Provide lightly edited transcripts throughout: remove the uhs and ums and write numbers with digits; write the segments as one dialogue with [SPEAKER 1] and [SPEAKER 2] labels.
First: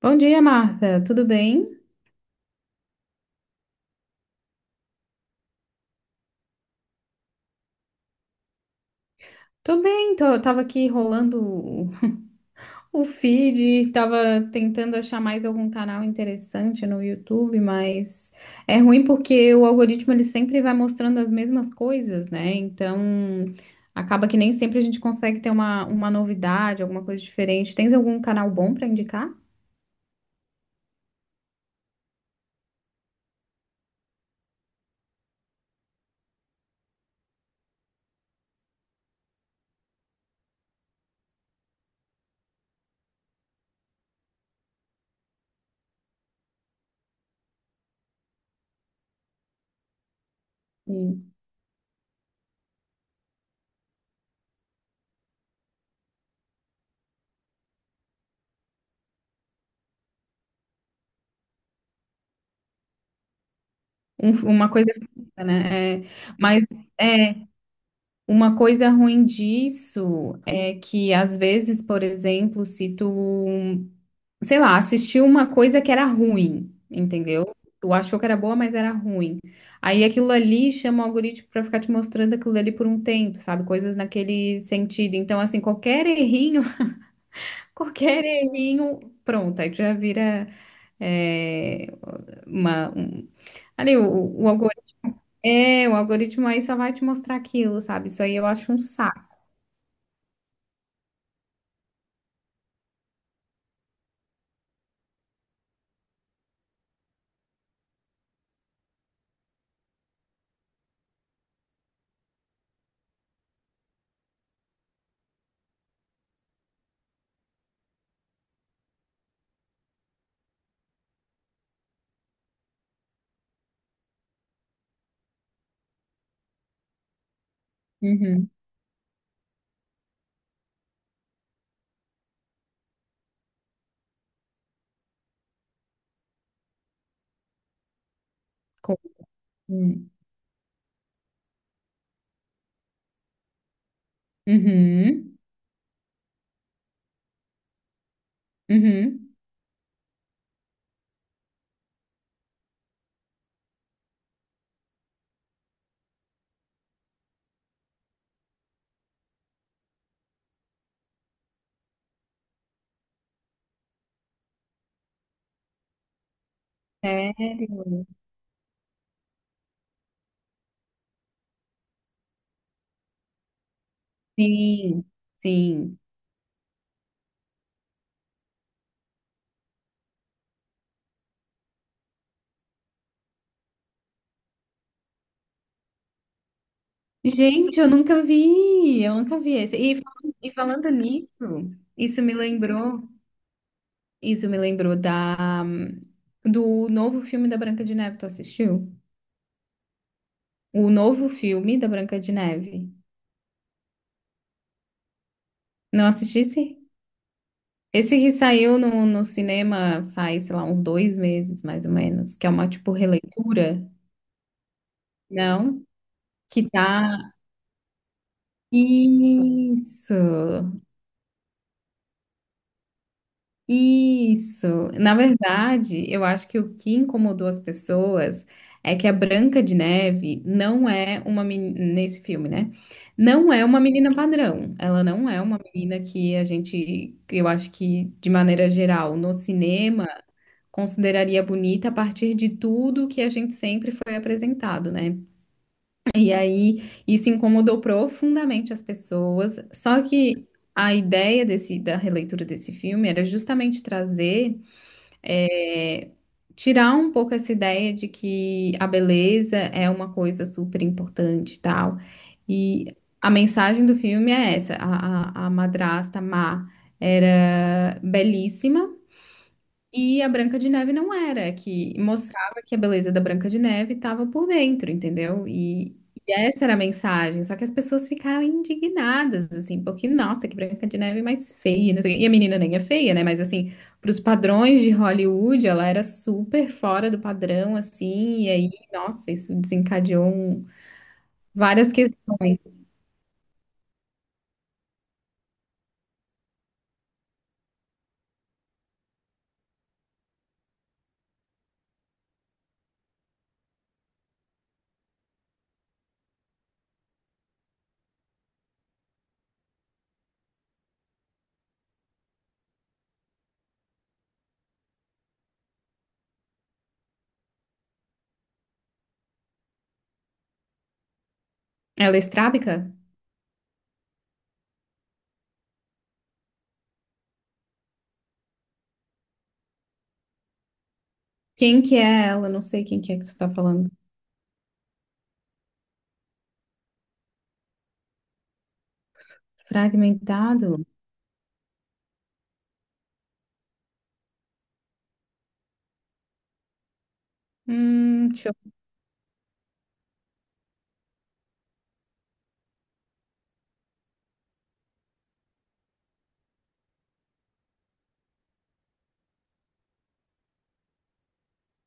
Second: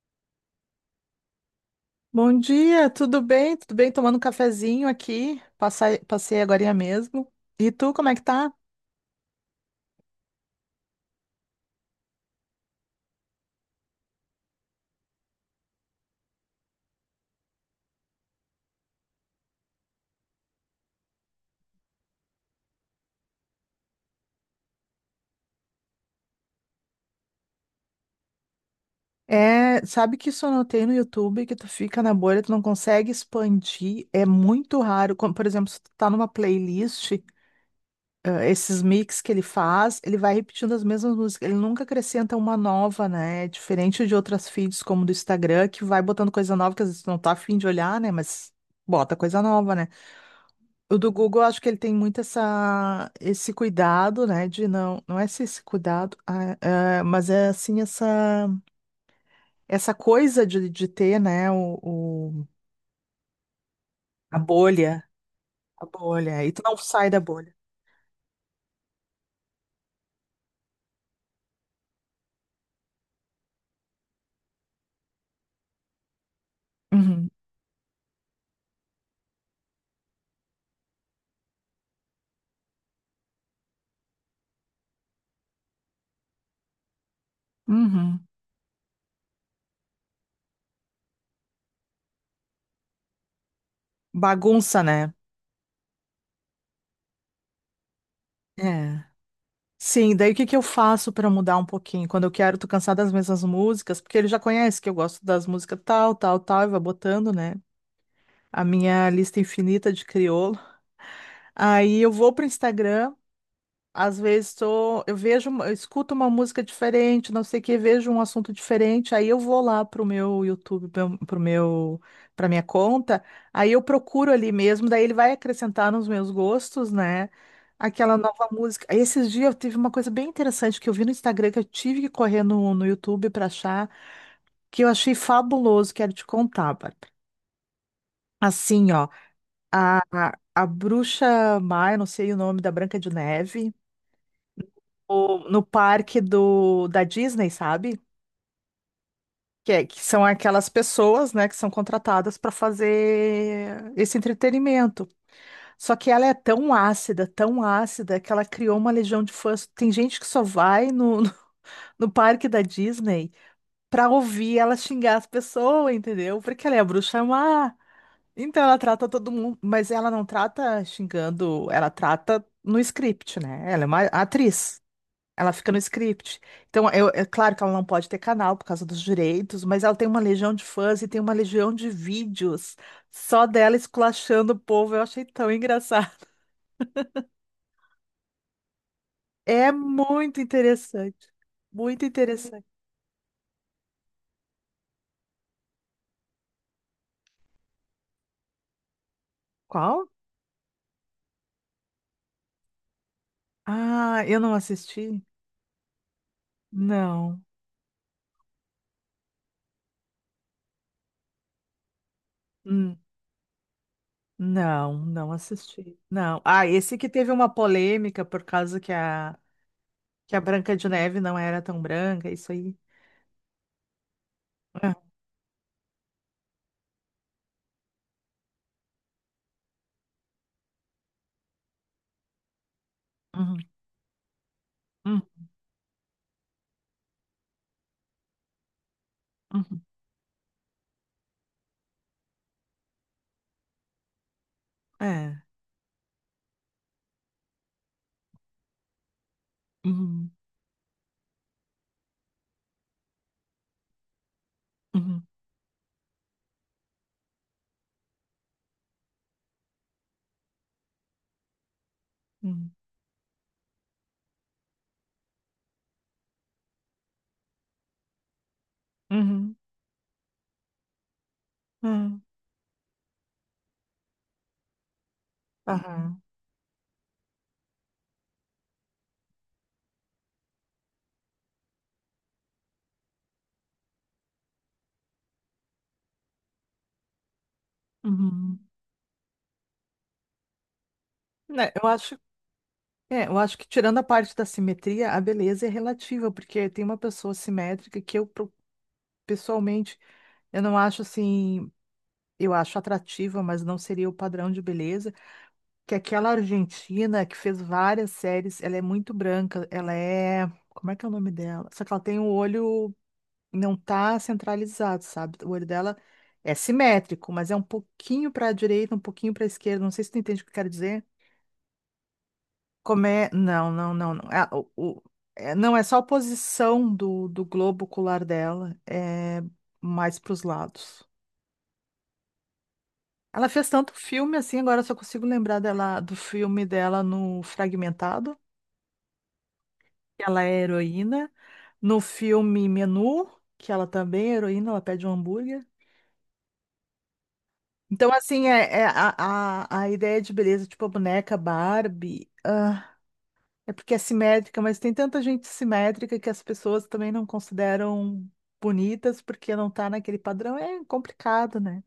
[SPEAKER 1] Bom dia, Marta. Tudo bem?
[SPEAKER 2] Bom dia, tudo bem? Tudo bem? Tomando um cafezinho aqui. Passei agorinha mesmo. E tu, como é que tá?
[SPEAKER 1] Tô bem, tava aqui rolando o, o feed, tava tentando achar mais algum canal interessante no YouTube, mas é ruim porque o algoritmo ele sempre vai mostrando as mesmas coisas, né? Então acaba que nem sempre a gente consegue ter uma novidade, alguma coisa diferente. Tens algum canal bom para indicar?
[SPEAKER 2] É, sabe que isso eu notei no YouTube, que tu fica na bolha, tu não consegue expandir, é muito raro. Como, por exemplo, se tu tá numa playlist, esses mix que ele faz, ele vai repetindo as mesmas músicas, ele nunca acrescenta uma nova, né? É diferente de outras feeds como do Instagram, que vai botando coisa nova, que às vezes tu não tá afim de olhar, né? Mas bota coisa nova, né? O do
[SPEAKER 1] Hum.
[SPEAKER 2] Google, eu acho que ele tem muito essa, esse cuidado, né? De não, não é esse cuidado, mas é assim, essa. Essa coisa de ter, né, o, o-
[SPEAKER 1] Um-
[SPEAKER 2] a
[SPEAKER 1] uma coisa,
[SPEAKER 2] bolha,
[SPEAKER 1] fixa, né?
[SPEAKER 2] e tu
[SPEAKER 1] Mas
[SPEAKER 2] não sai da
[SPEAKER 1] é,
[SPEAKER 2] bolha.
[SPEAKER 1] Uma coisa ruim disso é que, às vezes, por exemplo, se tu, sei lá, assistiu uma coisa que era ruim,
[SPEAKER 2] Uhum,
[SPEAKER 1] entendeu? Tu achou que era boa, mas era ruim. Aí aquilo ali chama o algoritmo pra ficar te mostrando aquilo ali por um tempo, sabe? Coisas naquele sentido. Então, assim, qualquer errinho,
[SPEAKER 2] uhum.
[SPEAKER 1] qualquer errinho, pronto, aí tu já vira é, uma, um- ali o
[SPEAKER 2] Bagunça,
[SPEAKER 1] algoritmo.
[SPEAKER 2] né?
[SPEAKER 1] É, o algoritmo aí só vai te mostrar aquilo, sabe? Isso aí eu acho um
[SPEAKER 2] É.
[SPEAKER 1] saco.
[SPEAKER 2] Sim, daí o que que eu faço pra mudar um pouquinho? Quando eu quero, tô cansada das mesmas músicas, porque ele já conhece que eu gosto das músicas tal, tal, tal, e vai botando, né? A minha lista infinita de crioulo. Aí eu vou pro Instagram. Às vezes tô, eu vejo, eu escuto uma música diferente, não sei o que, vejo um assunto diferente, aí eu vou lá pro meu YouTube, pro meu, pra minha conta, aí eu procuro ali mesmo, daí ele vai acrescentar nos meus gostos, né? Aquela nova
[SPEAKER 1] Uhum.
[SPEAKER 2] música. Aí esses dias eu tive uma coisa bem interessante que eu vi no Instagram, que eu tive que correr no, no YouTube pra achar, que eu achei fabuloso, quero te contar, Bárbara. Assim, ó,
[SPEAKER 1] Hum.
[SPEAKER 2] a bruxa má, eu não sei o nome da Branca de Neve.
[SPEAKER 1] Uhum.
[SPEAKER 2] No parque do, da Disney, sabe?
[SPEAKER 1] Uhum.
[SPEAKER 2] Que, que são aquelas pessoas, né, que são contratadas para fazer esse entretenimento. Só que ela é tão ácida, que ela criou uma legião de fãs. Tem gente que só vai no, no, no parque da Disney pra ouvir ela xingar as pessoas, entendeu? Porque ela é a bruxa
[SPEAKER 1] Sério?
[SPEAKER 2] má. Então ela trata todo mundo, mas ela não trata xingando, ela trata no script, né? Ela é uma atriz.
[SPEAKER 1] Sim,
[SPEAKER 2] Ela fica no
[SPEAKER 1] sim.
[SPEAKER 2] script. Então, é claro que ela não pode ter canal por causa dos direitos, mas ela tem uma legião de fãs e tem uma legião de vídeos só dela esculachando o povo. Eu achei tão engraçado.
[SPEAKER 1] Gente, eu nunca vi
[SPEAKER 2] É
[SPEAKER 1] esse. E, falando-
[SPEAKER 2] muito
[SPEAKER 1] e falando
[SPEAKER 2] interessante.
[SPEAKER 1] nisso,
[SPEAKER 2] Muito
[SPEAKER 1] isso me
[SPEAKER 2] interessante.
[SPEAKER 1] lembrou, isso me lembrou da do novo filme da Branca de Neve. Tu assistiu?
[SPEAKER 2] Qual?
[SPEAKER 1] O novo filme da Branca de Neve.
[SPEAKER 2] Ah, eu não assisti?
[SPEAKER 1] Não assistisse?
[SPEAKER 2] Não.
[SPEAKER 1] Esse que saiu no cinema faz, sei lá, uns 2 meses, mais ou menos, que é uma, tipo,
[SPEAKER 2] Hum,
[SPEAKER 1] releitura,
[SPEAKER 2] não, não
[SPEAKER 1] não?
[SPEAKER 2] assisti. Não. Ah,
[SPEAKER 1] Que
[SPEAKER 2] esse que teve
[SPEAKER 1] tá
[SPEAKER 2] uma polêmica por causa
[SPEAKER 1] Isso,
[SPEAKER 2] que a Branca de Neve não era tão branca, isso aí.
[SPEAKER 1] isso.
[SPEAKER 2] É.
[SPEAKER 1] Na verdade, eu acho que o que incomodou as pessoas é que a Branca de Neve não é uma menina, nesse filme, né? Não
[SPEAKER 2] Uhum,
[SPEAKER 1] é uma menina padrão. Ela
[SPEAKER 2] uhum,
[SPEAKER 1] não é uma menina que a gente, que eu acho que de maneira geral, no
[SPEAKER 2] uhum.
[SPEAKER 1] cinema, consideraria bonita a partir de tudo que a gente sempre foi apresentado, né?
[SPEAKER 2] É.
[SPEAKER 1] E aí isso incomodou profundamente as pessoas. Só
[SPEAKER 2] Uhum,
[SPEAKER 1] que a ideia desse, da releitura desse filme era justamente trazer,
[SPEAKER 2] uhum.
[SPEAKER 1] é, tirar um pouco essa ideia de que a beleza é uma coisa super importante e tal.
[SPEAKER 2] Hum.
[SPEAKER 1] E a mensagem do filme é essa: a madrasta má era belíssima.
[SPEAKER 2] Uhum.
[SPEAKER 1] E a Branca de Neve não era, é
[SPEAKER 2] É,
[SPEAKER 1] que mostrava que a beleza da Branca de Neve estava por dentro, entendeu? E,
[SPEAKER 2] aham,
[SPEAKER 1] e essa era a mensagem. Só que as pessoas ficaram indignadas, assim, porque, nossa, que Branca de Neve mais feia, não sei o quê. E a menina nem é feia, né? Mas, assim, para os padrões de Hollywood, ela era super fora do padrão, assim. E
[SPEAKER 2] uhum.
[SPEAKER 1] aí, nossa, isso desencadeou
[SPEAKER 2] Né, eu
[SPEAKER 1] várias
[SPEAKER 2] acho,
[SPEAKER 1] questões.
[SPEAKER 2] é, eu acho que tirando a parte da simetria, a beleza é relativa, porque tem uma pessoa simétrica que eu pessoalmente eu não acho assim, eu acho atrativa, mas não seria o padrão de beleza, que é aquela argentina que fez várias séries, ela é muito branca, ela é, como é que é o nome dela? Só que ela tem o olho não tá centralizado, sabe? O olho dela é simétrico, mas é um pouquinho para a direita, um pouquinho para a esquerda. Não sei se tu entende o que eu quero dizer.
[SPEAKER 1] Ela é estrábica?
[SPEAKER 2] Como é? Não, não, não, não. Ah, é, não é só a posição do, do globo ocular dela, é mais para os lados.
[SPEAKER 1] Quem que é ela? Não sei quem que é que você
[SPEAKER 2] Ela
[SPEAKER 1] está
[SPEAKER 2] fez
[SPEAKER 1] falando.
[SPEAKER 2] tanto filme assim, agora eu só consigo lembrar dela do filme dela no Fragmentado, que ela é
[SPEAKER 1] Fragmentado?
[SPEAKER 2] heroína, no filme Menu, que ela também é heroína, ela pede um hambúrguer. Então,
[SPEAKER 1] Hum,
[SPEAKER 2] assim,
[SPEAKER 1] deixa eu...
[SPEAKER 2] a ideia de beleza, tipo a boneca Barbie, ah, é porque é simétrica, mas tem tanta gente simétrica que as pessoas também não consideram bonitas porque não tá naquele padrão. É complicado, né?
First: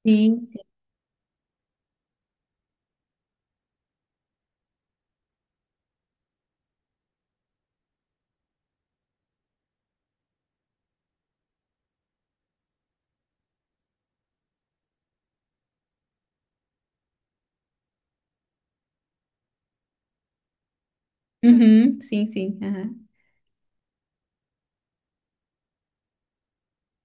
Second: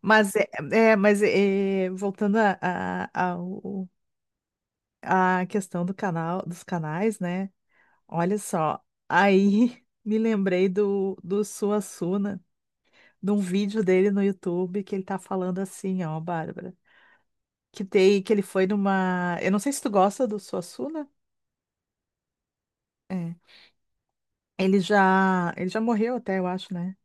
[SPEAKER 2] Mas,
[SPEAKER 1] sim.
[SPEAKER 2] voltando à à questão do canal, dos canais, né? Olha só, aí me lembrei do, do Suassuna, de um vídeo dele no YouTube que ele tá falando assim, ó, Bárbara. Que, tem, que ele foi numa. Eu não sei se tu gosta do Suassuna.
[SPEAKER 1] Uhum, sim, sim. Aham.
[SPEAKER 2] É. Ele já morreu até, eu acho, né?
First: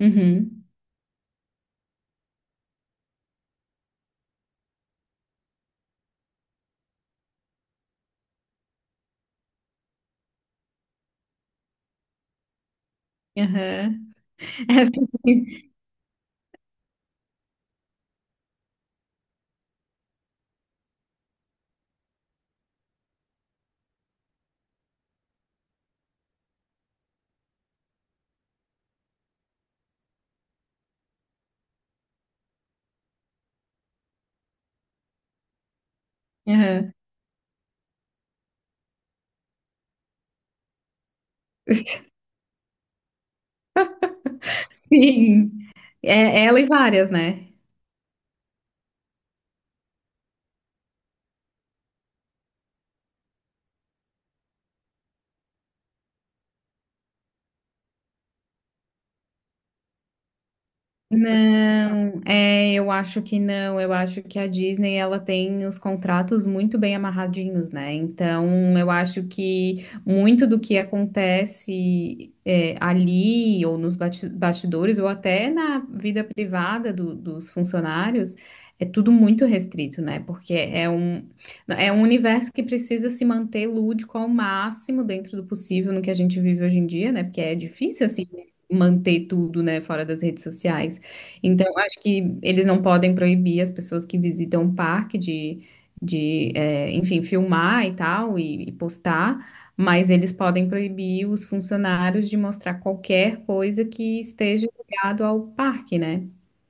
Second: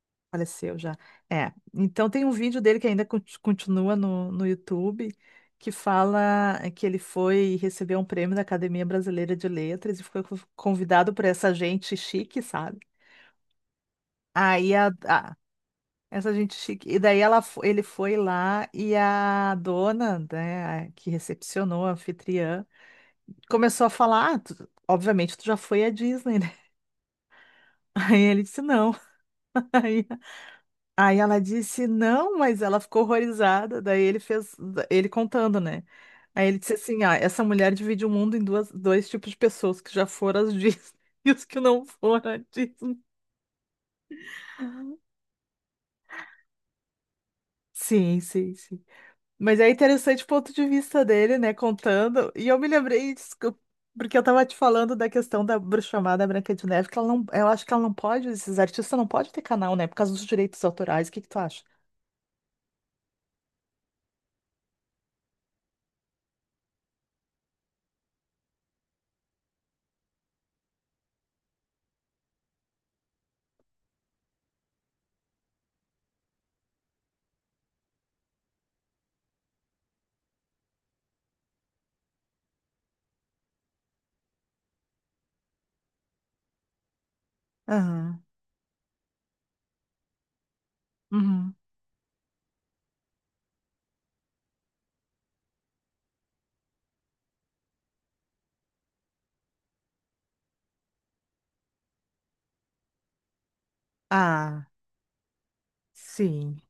[SPEAKER 1] Uhum.
[SPEAKER 2] Faleceu já. É. Então tem um vídeo dele que ainda continua no, no YouTube, que fala que ele foi receber um prêmio da Academia Brasileira de Letras e foi convidado por essa gente chique, sabe?
[SPEAKER 1] Aham.
[SPEAKER 2] Aí
[SPEAKER 1] É, sim.
[SPEAKER 2] essa gente chique. E daí ela, ele foi lá e a dona, né, a que recepcionou, a anfitriã, começou a falar, "Ah, obviamente tu já foi à Disney, né?" Aí ele disse não. Aí, aí ela disse não, mas ela ficou horrorizada. Daí ele fez, ele contando, né? Aí ele disse
[SPEAKER 1] Aham.
[SPEAKER 2] assim, ah, essa mulher divide o mundo em duas, dois tipos de pessoas que já foram às Disney e os que não foram à Disney.
[SPEAKER 1] Sim. É, é ela e várias, né?
[SPEAKER 2] Sim, sim, sim. Mas é interessante o ponto de vista dele, né, contando. E eu me lembrei disso, porque eu estava te falando da questão da bruxa chamada Branca de Neve, que ela não, eu acho que ela não pode, esses artistas não podem ter canal, né, por causa dos direitos autorais. O que que tu acha?
[SPEAKER 1] Não, eu acho que não. Eu acho que a Disney ela tem os contratos muito bem amarradinhos, né? Então, eu acho que muito do que acontece ali ou nos bastidores ou até na vida privada dos funcionários é tudo muito restrito, né? Porque é um universo que precisa se manter lúdico ao máximo dentro do possível no que a gente vive hoje em dia, né? Porque é difícil
[SPEAKER 2] Aham.
[SPEAKER 1] assim manter tudo, né, fora das redes sociais.
[SPEAKER 2] Uhum.
[SPEAKER 1] Então, acho que eles não podem proibir as pessoas que visitam o parque de enfim, filmar e tal, e postar, mas eles podem proibir os funcionários de mostrar qualquer coisa que
[SPEAKER 2] Ah,
[SPEAKER 1] esteja ligado ao parque, né?
[SPEAKER 2] sim.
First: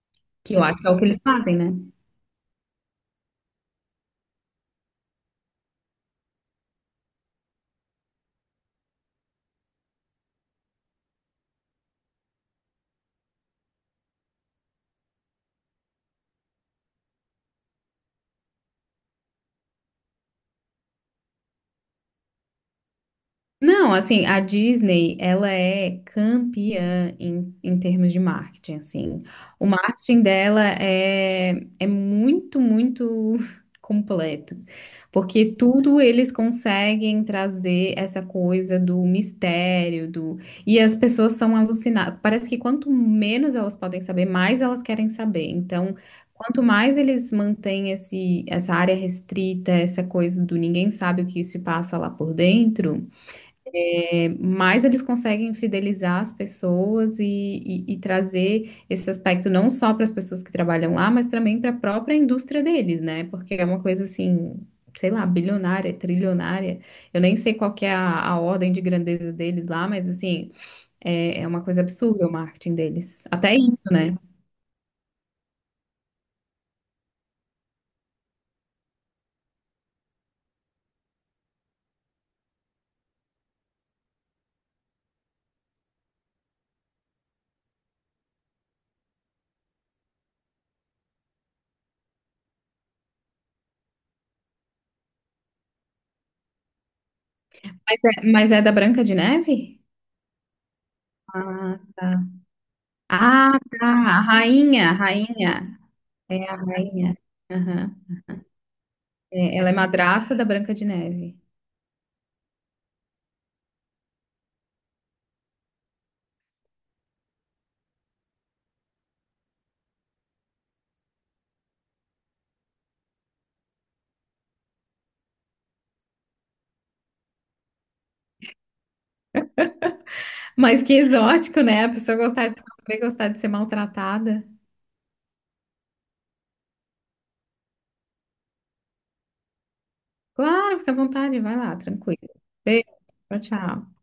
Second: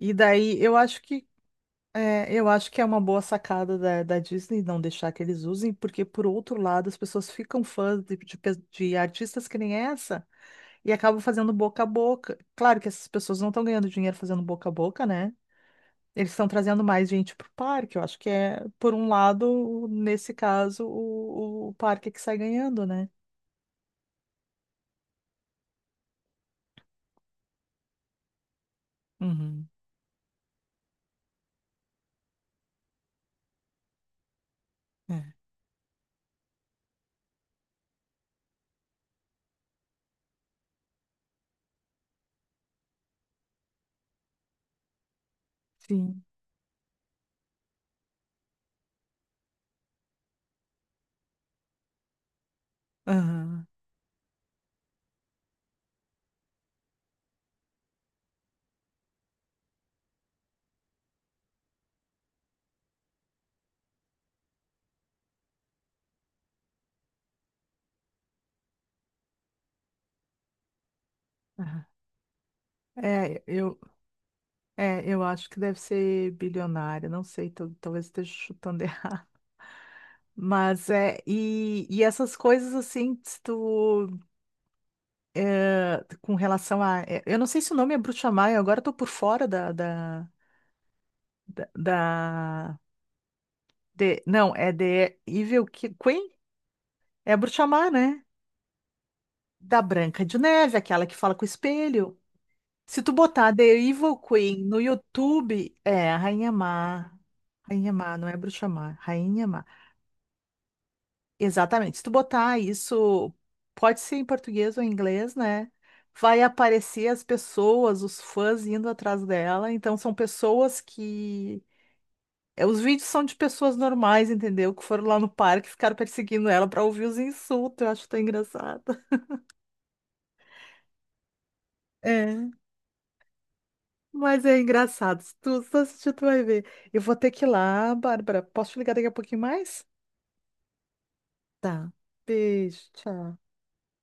[SPEAKER 2] E
[SPEAKER 1] Que
[SPEAKER 2] daí
[SPEAKER 1] eu
[SPEAKER 2] eu
[SPEAKER 1] acho que é o
[SPEAKER 2] acho
[SPEAKER 1] que eles
[SPEAKER 2] que
[SPEAKER 1] fazem, né?
[SPEAKER 2] é, eu acho que é uma boa sacada da, da Disney não deixar que eles usem, porque por outro lado as pessoas ficam fãs de de artistas que nem essa. E acabam fazendo boca a boca. Claro que essas pessoas não estão ganhando dinheiro fazendo boca a boca, né? Eles estão trazendo mais gente pro parque. Eu acho que é, por um lado, nesse caso, o parque é que sai ganhando, né?
[SPEAKER 1] Não, assim, a Disney, ela é campeã em termos de marketing, assim. O
[SPEAKER 2] Uhum.
[SPEAKER 1] marketing dela é muito, muito completo,
[SPEAKER 2] É.
[SPEAKER 1] porque tudo eles conseguem trazer essa coisa do mistério, do. E as pessoas são alucinadas. Parece que quanto menos elas podem saber, mais elas querem saber. Então,
[SPEAKER 2] Sim.
[SPEAKER 1] quanto mais eles mantêm esse, essa área restrita, essa coisa do ninguém sabe o que se passa lá por dentro,
[SPEAKER 2] Aham.
[SPEAKER 1] mais eles conseguem fidelizar as pessoas e trazer esse aspecto não só para as pessoas que trabalham lá, mas também para a própria indústria deles, né? Porque é uma coisa assim, sei lá, bilionária, trilionária. Eu nem sei qual que é a ordem de grandeza deles lá, mas assim, é uma coisa
[SPEAKER 2] Aham.
[SPEAKER 1] absurda o marketing deles.
[SPEAKER 2] É,
[SPEAKER 1] Até
[SPEAKER 2] eu,
[SPEAKER 1] isso, né?
[SPEAKER 2] eu acho que deve ser bilionária, não sei, talvez esteja chutando errado. Mas essas coisas assim, se tu, é, com relação a. É, eu não sei se o nome é bruxamar, eu agora tô por fora da, da, Da, da- não, é The Evil Queen? É a bruxa má,
[SPEAKER 1] Mas
[SPEAKER 2] né?
[SPEAKER 1] mas é da Branca de Neve?
[SPEAKER 2] Da Branca de Neve, aquela que fala com o
[SPEAKER 1] Ah,
[SPEAKER 2] espelho.
[SPEAKER 1] tá.
[SPEAKER 2] Se tu
[SPEAKER 1] Ah,
[SPEAKER 2] botar The
[SPEAKER 1] tá.
[SPEAKER 2] Evil
[SPEAKER 1] A
[SPEAKER 2] Queen no
[SPEAKER 1] rainha, a
[SPEAKER 2] YouTube,
[SPEAKER 1] rainha.
[SPEAKER 2] é a
[SPEAKER 1] É
[SPEAKER 2] Rainha
[SPEAKER 1] a
[SPEAKER 2] Má.
[SPEAKER 1] rainha.
[SPEAKER 2] Rainha
[SPEAKER 1] Aham.
[SPEAKER 2] Má, não é bruxa má, Rainha
[SPEAKER 1] É,
[SPEAKER 2] Má.
[SPEAKER 1] ela é madrasta da Branca de Neve.
[SPEAKER 2] Exatamente. Se tu botar isso, pode ser em português ou em inglês, né? Vai aparecer as pessoas, os fãs indo atrás dela. Então, são pessoas que é, os vídeos são de pessoas normais, entendeu? Que foram lá no parque e ficaram perseguindo ela pra ouvir os insultos. Eu acho tão engraçado.
[SPEAKER 1] Mas que exótico, né? A pessoa
[SPEAKER 2] É.
[SPEAKER 1] também gostar de ser
[SPEAKER 2] Mas
[SPEAKER 1] maltratada.
[SPEAKER 2] é engraçado. Se tu, se tu assistir, tu vai ver. Eu vou ter que ir lá, Bárbara. Posso te ligar daqui a pouquinho mais?
[SPEAKER 1] Claro, fica à vontade, vai lá,
[SPEAKER 2] Tá.
[SPEAKER 1] tranquilo. Beijo,
[SPEAKER 2] Beijo, tchau.
[SPEAKER 1] tchau, tchau.